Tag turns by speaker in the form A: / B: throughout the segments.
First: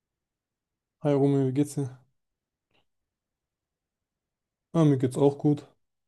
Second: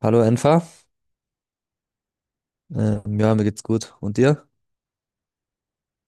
A: Hallo Enfa.
B: Hi Romeo, wie geht's dir?
A: Ja, mir geht's gut. Und dir?
B: Ah, mir geht's auch gut.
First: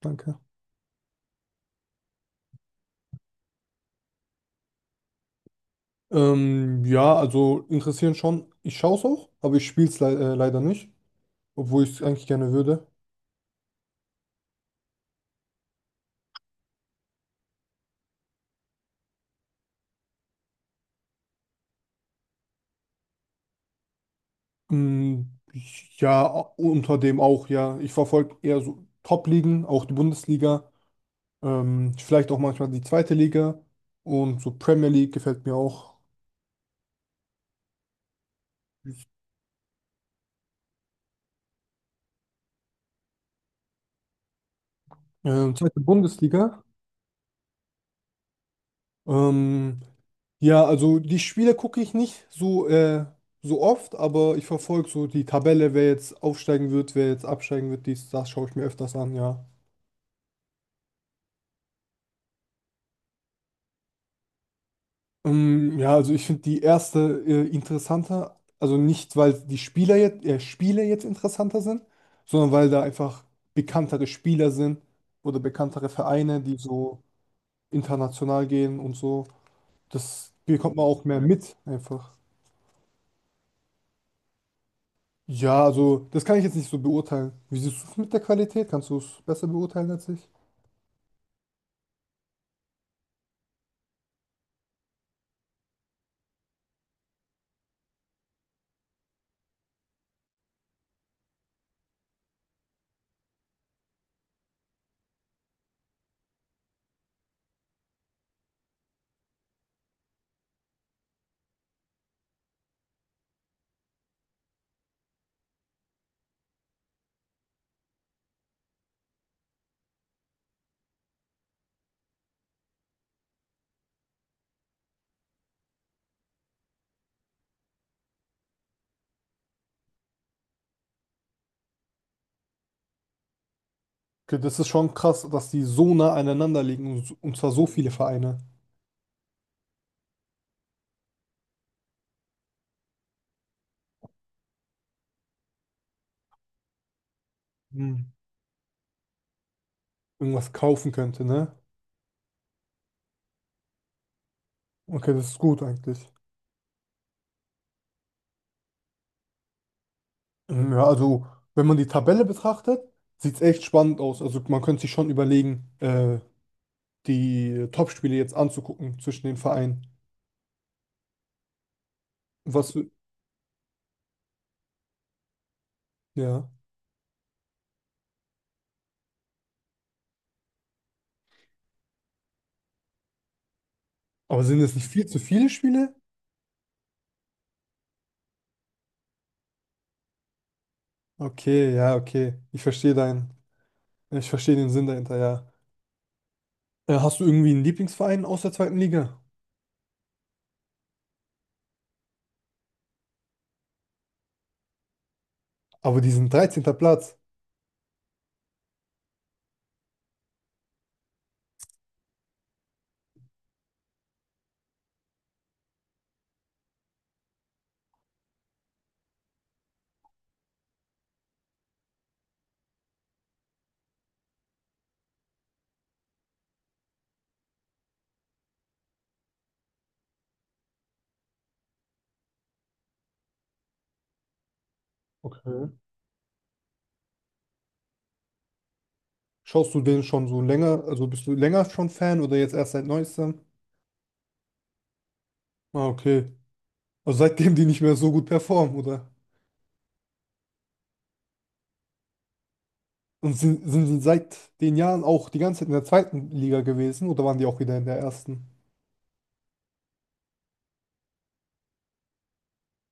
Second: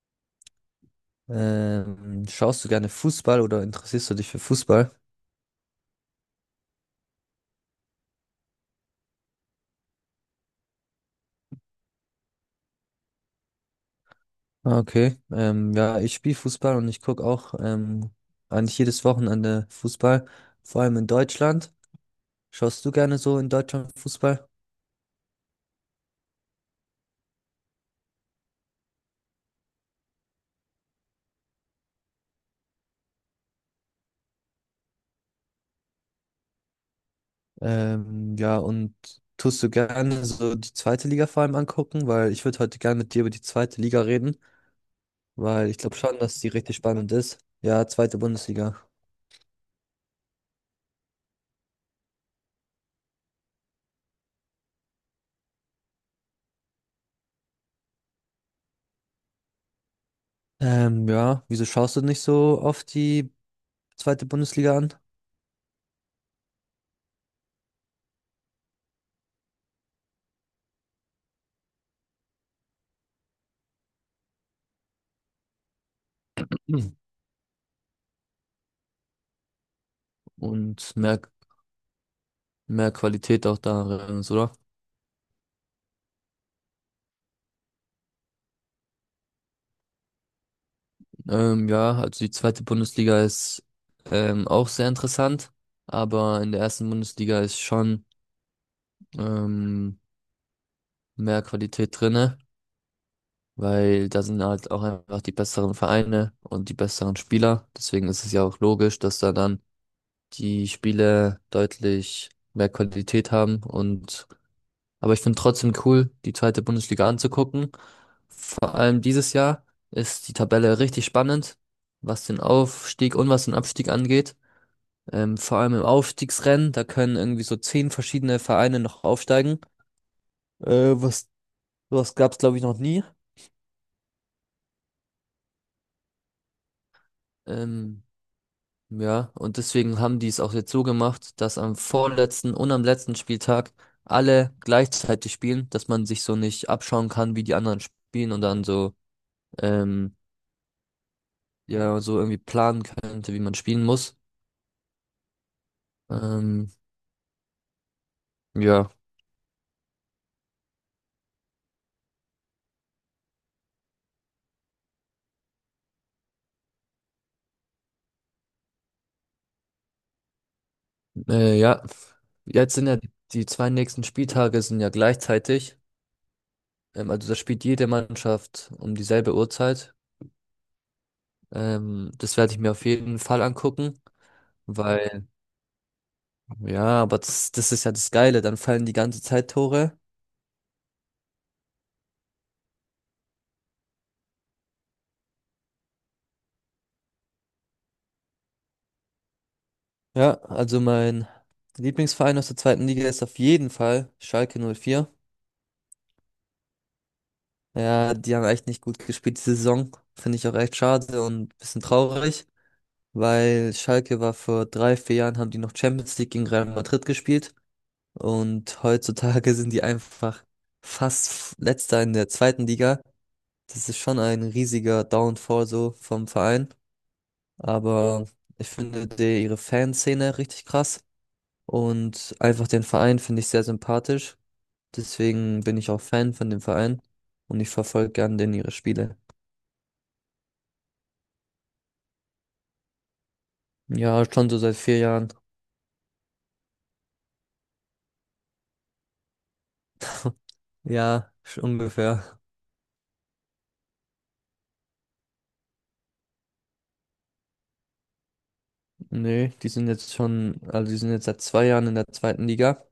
B: Danke.
A: Schaust du gerne Fußball oder interessierst du dich für Fußball?
B: Ja, also interessieren schon. Ich schaue es auch, aber ich spiele es le leider nicht, obwohl ich es eigentlich gerne würde.
A: Ah, okay. Ja, ich spiele Fußball und ich gucke auch eigentlich jedes Wochenende Fußball, vor allem in Deutschland. Schaust du gerne so in Deutschland Fußball?
B: Ähm, ja, unter dem auch, ja. Ich verfolge eher so Top-Ligen, auch die Bundesliga, vielleicht auch manchmal die zweite Liga und so Premier League gefällt mir auch.
A: Ja, und tust du gerne so die zweite Liga vor allem angucken? Weil ich würde heute gerne mit dir über die zweite Liga reden, weil ich
B: Zweite
A: glaube schon, dass die
B: Bundesliga.
A: richtig spannend ist. Ja, zweite Bundesliga.
B: Ähm, Ja, also die Spiele gucke ich nicht so oft, aber ich verfolge so die Tabelle, wer jetzt aufsteigen wird, wer jetzt absteigen wird, dies, das schaue ich mir öfters an, ja.
A: Ja, wieso schaust du nicht so oft die zweite Bundesliga an?
B: Ja, also ich finde die erste interessanter, also nicht, weil die Spiele jetzt interessanter sind, sondern weil da einfach bekanntere Spieler sind oder bekanntere Vereine, die
A: Hm.
B: so international gehen und so. Das bekommt man
A: Und
B: auch mehr mit, einfach.
A: mehr Qualität auch darin, ist, oder?
B: Ja, also das kann ich jetzt nicht so beurteilen. Wie siehst du es mit der Qualität? Kannst du es besser beurteilen als ich?
A: Ja, also die zweite Bundesliga ist auch sehr interessant, aber in der ersten Bundesliga ist schon ähm, mehr Qualität drinne, weil da sind halt auch einfach die besseren Vereine und die besseren Spieler. Deswegen ist es ja auch logisch, dass da dann die Spiele deutlich mehr Qualität haben und aber ich finde trotzdem cool, die zweite Bundesliga anzugucken. Vor allem dieses Jahr ist die Tabelle richtig spannend, was den Aufstieg und was den Abstieg angeht. Vor allem im Aufstiegsrennen, da können irgendwie so zehn verschiedene Vereine noch aufsteigen. Äh, was, Was gab's, glaube ich, noch nie.
B: Okay, das ist schon krass, dass die so nah aneinander liegen und zwar so viele
A: Ähm,
B: Vereine.
A: ja, und deswegen haben die es auch jetzt so gemacht, dass am vorletzten und am letzten Spieltag alle gleichzeitig spielen, dass man sich so nicht abschauen kann, wie die anderen
B: Hm.
A: spielen und dann so ähm,
B: Irgendwas kaufen könnte, ne?
A: ja, so irgendwie planen könnte, wie man spielen muss.
B: Okay, das ist gut eigentlich.
A: Ähm, ja,
B: Ja, also wenn man die Tabelle betrachtet, sieht es echt spannend aus. Also man könnte sich schon überlegen, die Top-Spiele jetzt anzugucken zwischen den Vereinen.
A: ja.
B: Was,
A: Jetzt sind
B: für-
A: ja die zwei nächsten Spieltage sind ja gleichzeitig.
B: ja.
A: Also da spielt jede Mannschaft um dieselbe Uhrzeit. Das werde ich mir auf jeden Fall angucken,
B: Aber sind es nicht viel zu
A: weil
B: viele Spiele?
A: ja, aber das ist ja das Geile. Dann fallen die ganze Zeit Tore.
B: Okay, ja, okay. Ich verstehe den Sinn dahinter, ja. Hast du irgendwie einen Lieblingsverein aus der zweiten Liga?
A: Ja, also mein Lieblingsverein aus der zweiten Liga ist auf jeden Fall Schalke 04.
B: Aber diesen 13. Platz,
A: Ja, die haben echt nicht gut gespielt diese Saison. Finde ich auch echt schade und ein bisschen traurig. Weil Schalke war vor drei, vier Jahren, haben die noch Champions League gegen Real Madrid gespielt und heutzutage sind die einfach fast letzter in der zweiten Liga. Das ist schon ein riesiger Downfall so vom Verein, aber ich finde ihre Fanszene richtig krass und einfach den Verein finde ich sehr sympathisch. Deswegen
B: okay.
A: bin ich auch Fan von dem Verein und ich verfolge gern den ihre Spiele.
B: Schaust du den schon so länger? Also bist du länger schon Fan oder jetzt erst seit neuestem?
A: Ja, schon so seit vier Jahren.
B: Ah, okay. Also seitdem die nicht mehr so gut performen, oder?
A: Ja, ungefähr.
B: Und sind sie seit den Jahren auch die ganze Zeit in der zweiten Liga gewesen oder waren die auch wieder in der ersten?
A: Nee, die sind jetzt seit zwei Jahren in der zweiten Liga.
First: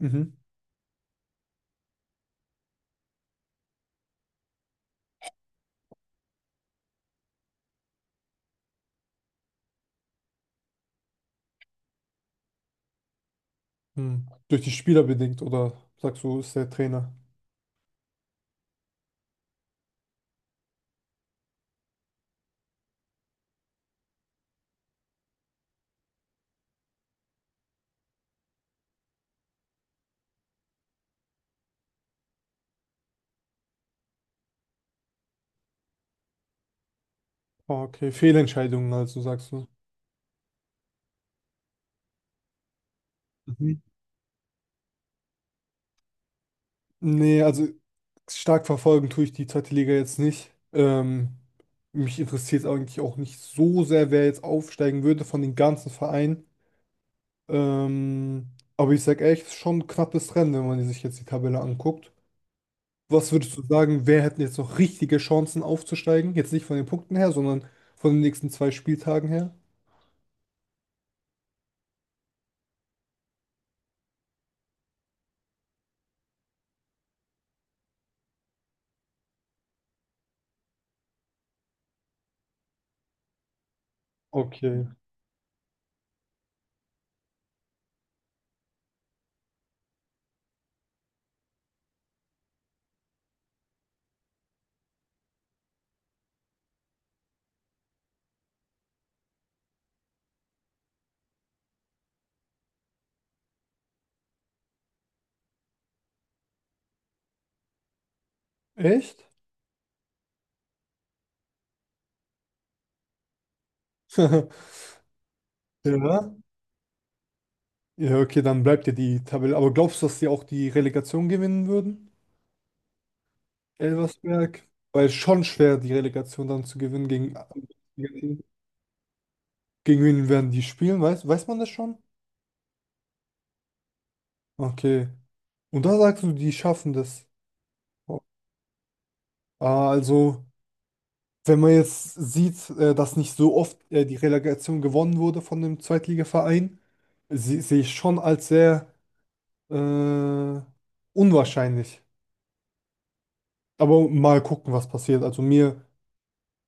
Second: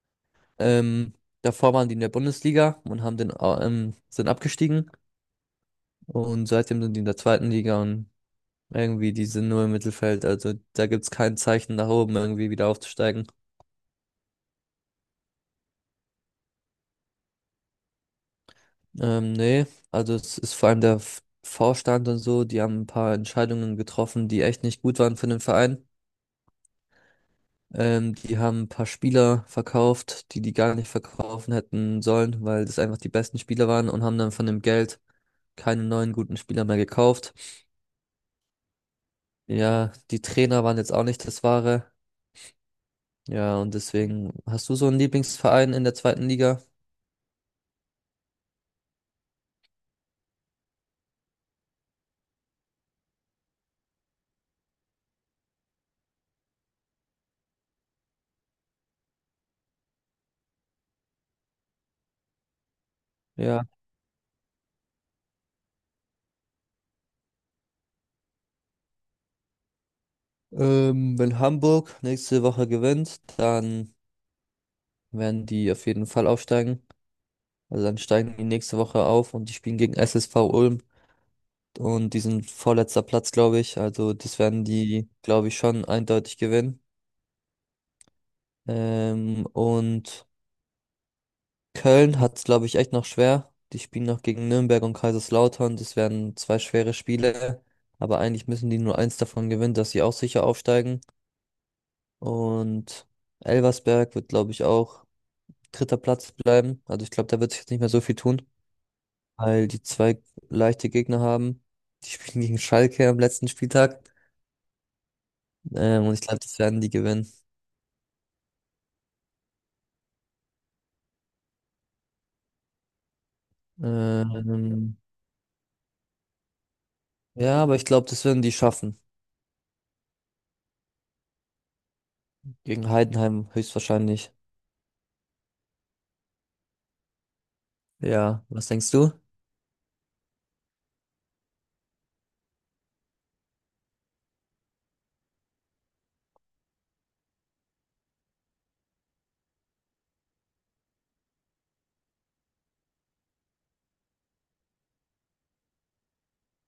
B: Mhm.
A: Ähm, Davor waren die in der Bundesliga und haben sind abgestiegen. Und seitdem sind die in der zweiten Liga und irgendwie, die sind nur im Mittelfeld. Also da gibt's kein Zeichen nach oben, irgendwie wieder aufzusteigen.
B: Hm. Durch die Spieler bedingt, oder sagst du, ist der Trainer?
A: Also es ist vor allem der Vorstand und so, die haben ein paar Entscheidungen getroffen, die echt nicht gut waren für den Verein. Die haben ein paar Spieler verkauft, die gar nicht verkaufen hätten sollen, weil das einfach die besten Spieler waren und haben dann von dem Geld keine neuen guten Spieler mehr gekauft.
B: Ah, okay. Fehlentscheidungen, also sagst du.
A: Ja, die Trainer waren jetzt auch nicht das Wahre. Ja, und deswegen hast du so einen Lieblingsverein in der zweiten Liga?
B: Nee, also stark verfolgen tue ich die zweite Liga jetzt nicht. Mich interessiert es eigentlich auch nicht so sehr, wer jetzt aufsteigen würde von den ganzen Vereinen. Ähm, aber ich sag ehrlich, es ist schon ein knappes Rennen, wenn man sich jetzt die Tabelle anguckt. Was würdest du
A: Ja.
B: sagen, wer hätten jetzt noch richtige Chancen aufzusteigen? Jetzt nicht von den Punkten her, sondern von den nächsten 2 Spieltagen her?
A: Wenn Hamburg nächste Woche gewinnt, dann werden die auf jeden Fall aufsteigen. Also dann steigen die nächste Woche auf und die spielen gegen SSV Ulm. Und die sind vorletzter Platz, glaube ich. Also das werden
B: Okay.
A: die, glaube ich, schon eindeutig gewinnen. Und Köln hat es, glaube ich, echt noch schwer. Die spielen noch gegen Nürnberg und Kaiserslautern. Das werden zwei schwere Spiele. Aber eigentlich müssen die nur eins davon gewinnen, dass sie auch sicher aufsteigen. Und Elversberg wird, glaube ich, auch dritter Platz bleiben. Also ich glaube, da wird sich jetzt nicht mehr so viel tun,
B: Echt?
A: weil die zwei leichte Gegner haben. Die spielen gegen Schalke am letzten Spieltag. Und ich
B: Ja.
A: glaube, das werden die gewinnen.
B: Ja, okay, dann bleibt ja die Tabelle. Aber glaubst du, dass sie auch die Relegation gewinnen würden? Elversberg?
A: Ähm,
B: Weil es schon schwer, die Relegation dann zu gewinnen gegen.
A: ja, aber ich glaube, das werden die schaffen.
B: Gegen wen werden die spielen? Weiß man das schon?
A: Gegen Heidenheim höchstwahrscheinlich.
B: Okay. Und da sagst du, die schaffen das. Oh.
A: Ja, was denkst du?
B: Ah, also, wenn man jetzt sieht, dass nicht so oft die Relegation gewonnen wurde von dem Zweitligaverein, sehe ich schon als sehr äh, unwahrscheinlich. Aber mal gucken, was passiert. Also mir,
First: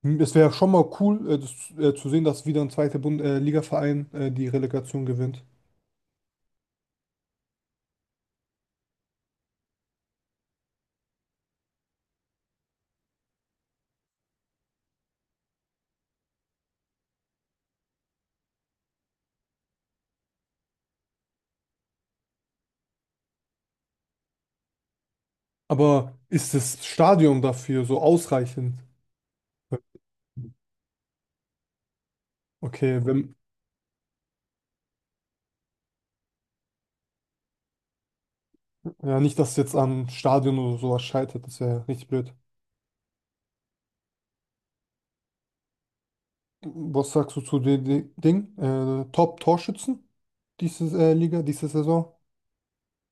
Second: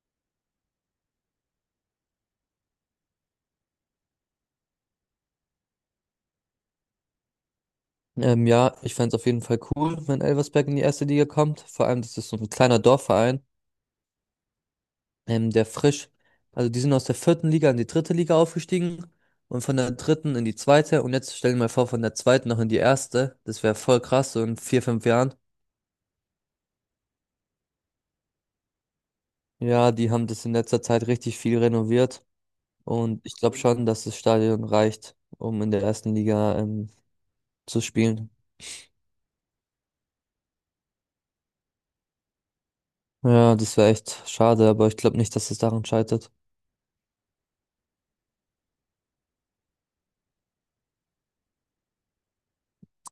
B: m- es wäre schon mal cool, das, zu sehen, dass wieder ein zweiter Bund Ligaverein die Relegation gewinnt.
A: Ja, ich fänd's auf jeden Fall cool, wenn Elversberg in die erste Liga kommt. Vor allem, das ist so ein kleiner Dorfverein, ähm, der frisch, also die sind aus der vierten Liga in die dritte Liga aufgestiegen und von der dritten in die zweite und jetzt stellen wir mal vor, von der zweiten noch in die erste. Das wäre voll krass, so in vier, fünf Jahren.
B: Aber ist das Stadion dafür so ausreichend?
A: Ja, die haben das in letzter Zeit richtig viel renoviert
B: Okay,
A: und
B: wenn,
A: ich glaube schon, dass das Stadion reicht, um in der ersten Liga zu spielen.
B: ja, nicht, dass es jetzt am Stadion oder sowas scheitert, das wäre richtig blöd.
A: Ja, das wäre echt schade, aber ich glaube nicht, dass es daran scheitert.
B: Was sagst du zu dem Ding? Top-Torschützen diese Liga, diese Saison?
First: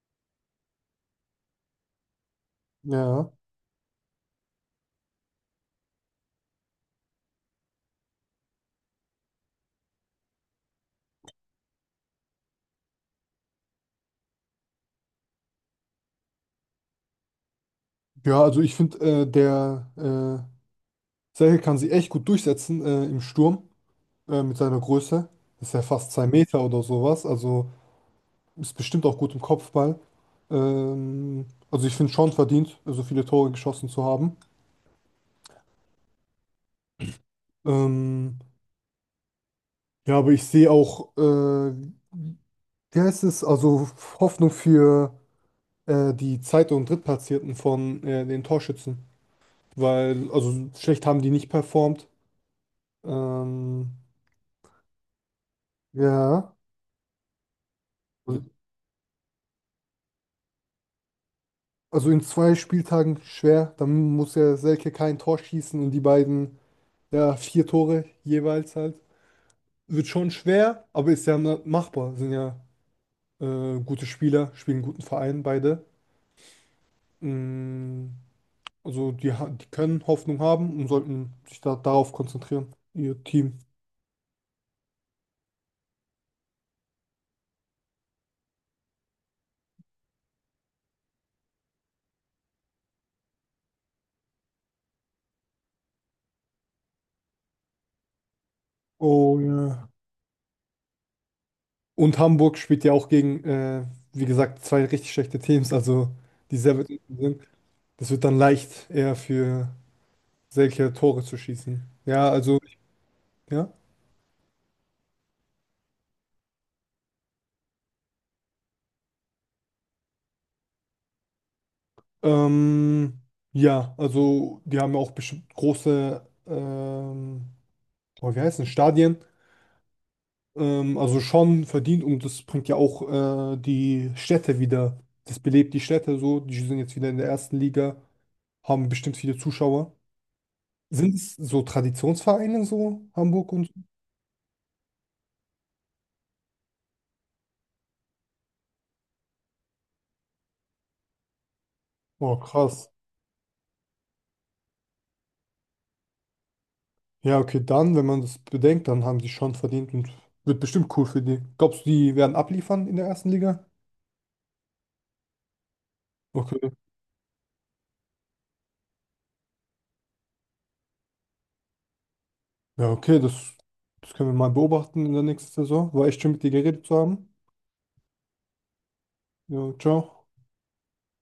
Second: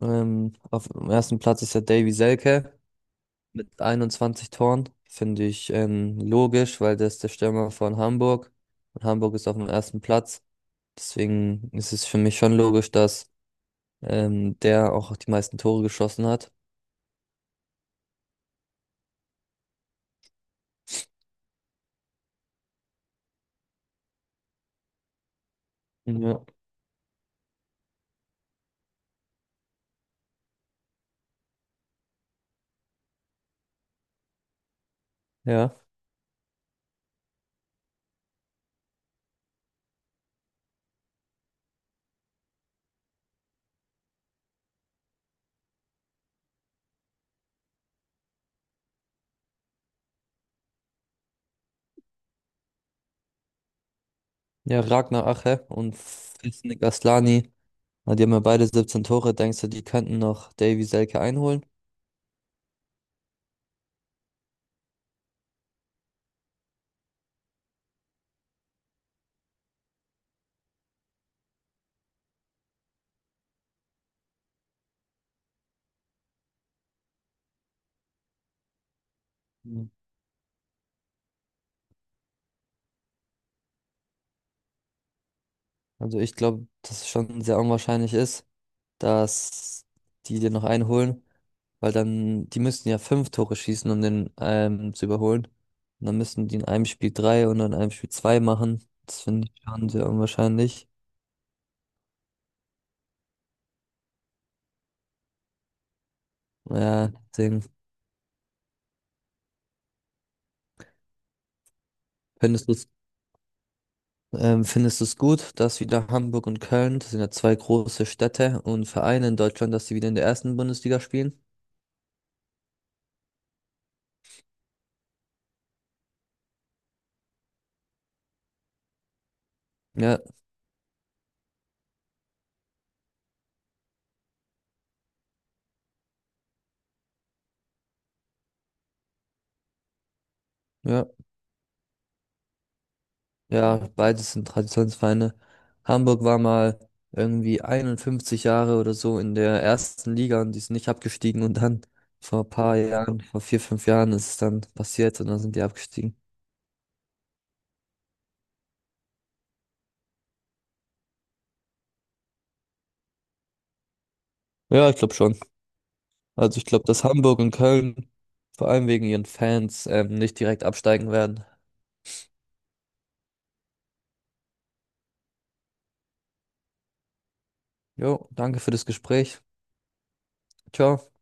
A: Auf dem ersten Platz ist ja Davy Selke
B: Ja.
A: mit 21 Toren. Finde ich logisch, weil der ist der Stürmer von Hamburg und Hamburg ist auf dem ersten Platz. Deswegen ist es für mich schon logisch, dass der auch die meisten Tore geschossen hat.
B: Ja, also ich finde, der Serhel kann sich echt gut durchsetzen im Sturm mit seiner Größe. Ist ja fast zwei
A: Ja.
B: Meter oder sowas. Also ist bestimmt auch gut im Kopfball. Also ich finde schon verdient, so viele Tore geschossen zu haben.
A: Ja,
B: Ähm, ja, aber ich sehe auch ja, es also Hoffnung für die Zweit- und Drittplatzierten von den Torschützen, weil also schlecht haben die nicht performt. Ähm,
A: ja, Ragnar Ache und
B: ja,
A: Fisnik Aslani, na, die haben ja
B: also,
A: beide 17 Tore. Denkst du, die könnten noch Davy Selke einholen?
B: also in 2 Spieltagen schwer, dann muss ja Selke kein Tor schießen und die beiden, ja, vier Tore jeweils halt. Wird schon schwer, aber ist ja machbar. Sind ja gute Spieler, spielen einen guten Verein beide. Mm, also die können Hoffnung haben und sollten sich da darauf konzentrieren, ihr Team.
A: Also ich glaube, dass es schon sehr unwahrscheinlich ist, dass die dir noch einholen, weil dann, die müssten ja 5 Tore schießen, um den zu überholen. Und dann müssten die in einem Spiel drei und in einem Spiel zwei machen. Das
B: Oh
A: finde ich
B: ja.
A: schon sehr unwahrscheinlich.
B: Und Hamburg spielt ja auch gegen, wie gesagt, zwei richtig schlechte Teams, also die sehr weit
A: Ja,
B: unten sind.
A: deswegen
B: Das wird dann leicht, eher für solche Tore zu schießen. Ja, also,
A: findest du es
B: ja.
A: gut, dass wieder Hamburg und Köln, das sind ja zwei große Städte und Vereine in Deutschland, dass sie wieder in der ersten Bundesliga spielen?
B: Ähm, ja, also die haben ja auch bestimmt große, oh, wie heißt es, Stadien.
A: Ja,
B: Also schon verdient und das bringt ja auch die Städte wieder. Das belebt die Städte so. Die sind jetzt wieder in der ersten Liga, haben bestimmt viele Zuschauer.
A: ja.
B: Sind es so Traditionsvereine so, Hamburg und so?
A: Ja, beides sind Traditionsvereine. Hamburg war mal irgendwie 51 Jahre oder so in der ersten Liga und die sind nicht abgestiegen und dann
B: Oh,
A: vor ein paar
B: krass.
A: Jahren, vor vier, fünf Jahren ist es dann passiert und dann sind die abgestiegen.
B: Ja, okay, dann, wenn man das bedenkt, dann haben die schon verdient und wird bestimmt cool für die. Glaubst du, die werden abliefern in der ersten Liga?
A: Ja, ich glaube schon. Also ich
B: Okay.
A: glaube, dass Hamburg und Köln vor allem wegen ihren Fans nicht direkt absteigen werden.
B: Ja, okay, das können wir mal beobachten in der nächsten Saison. War echt schön, mit dir geredet zu haben.
A: Jo, danke für das Gespräch.
B: Ja, ciao.
A: Ciao.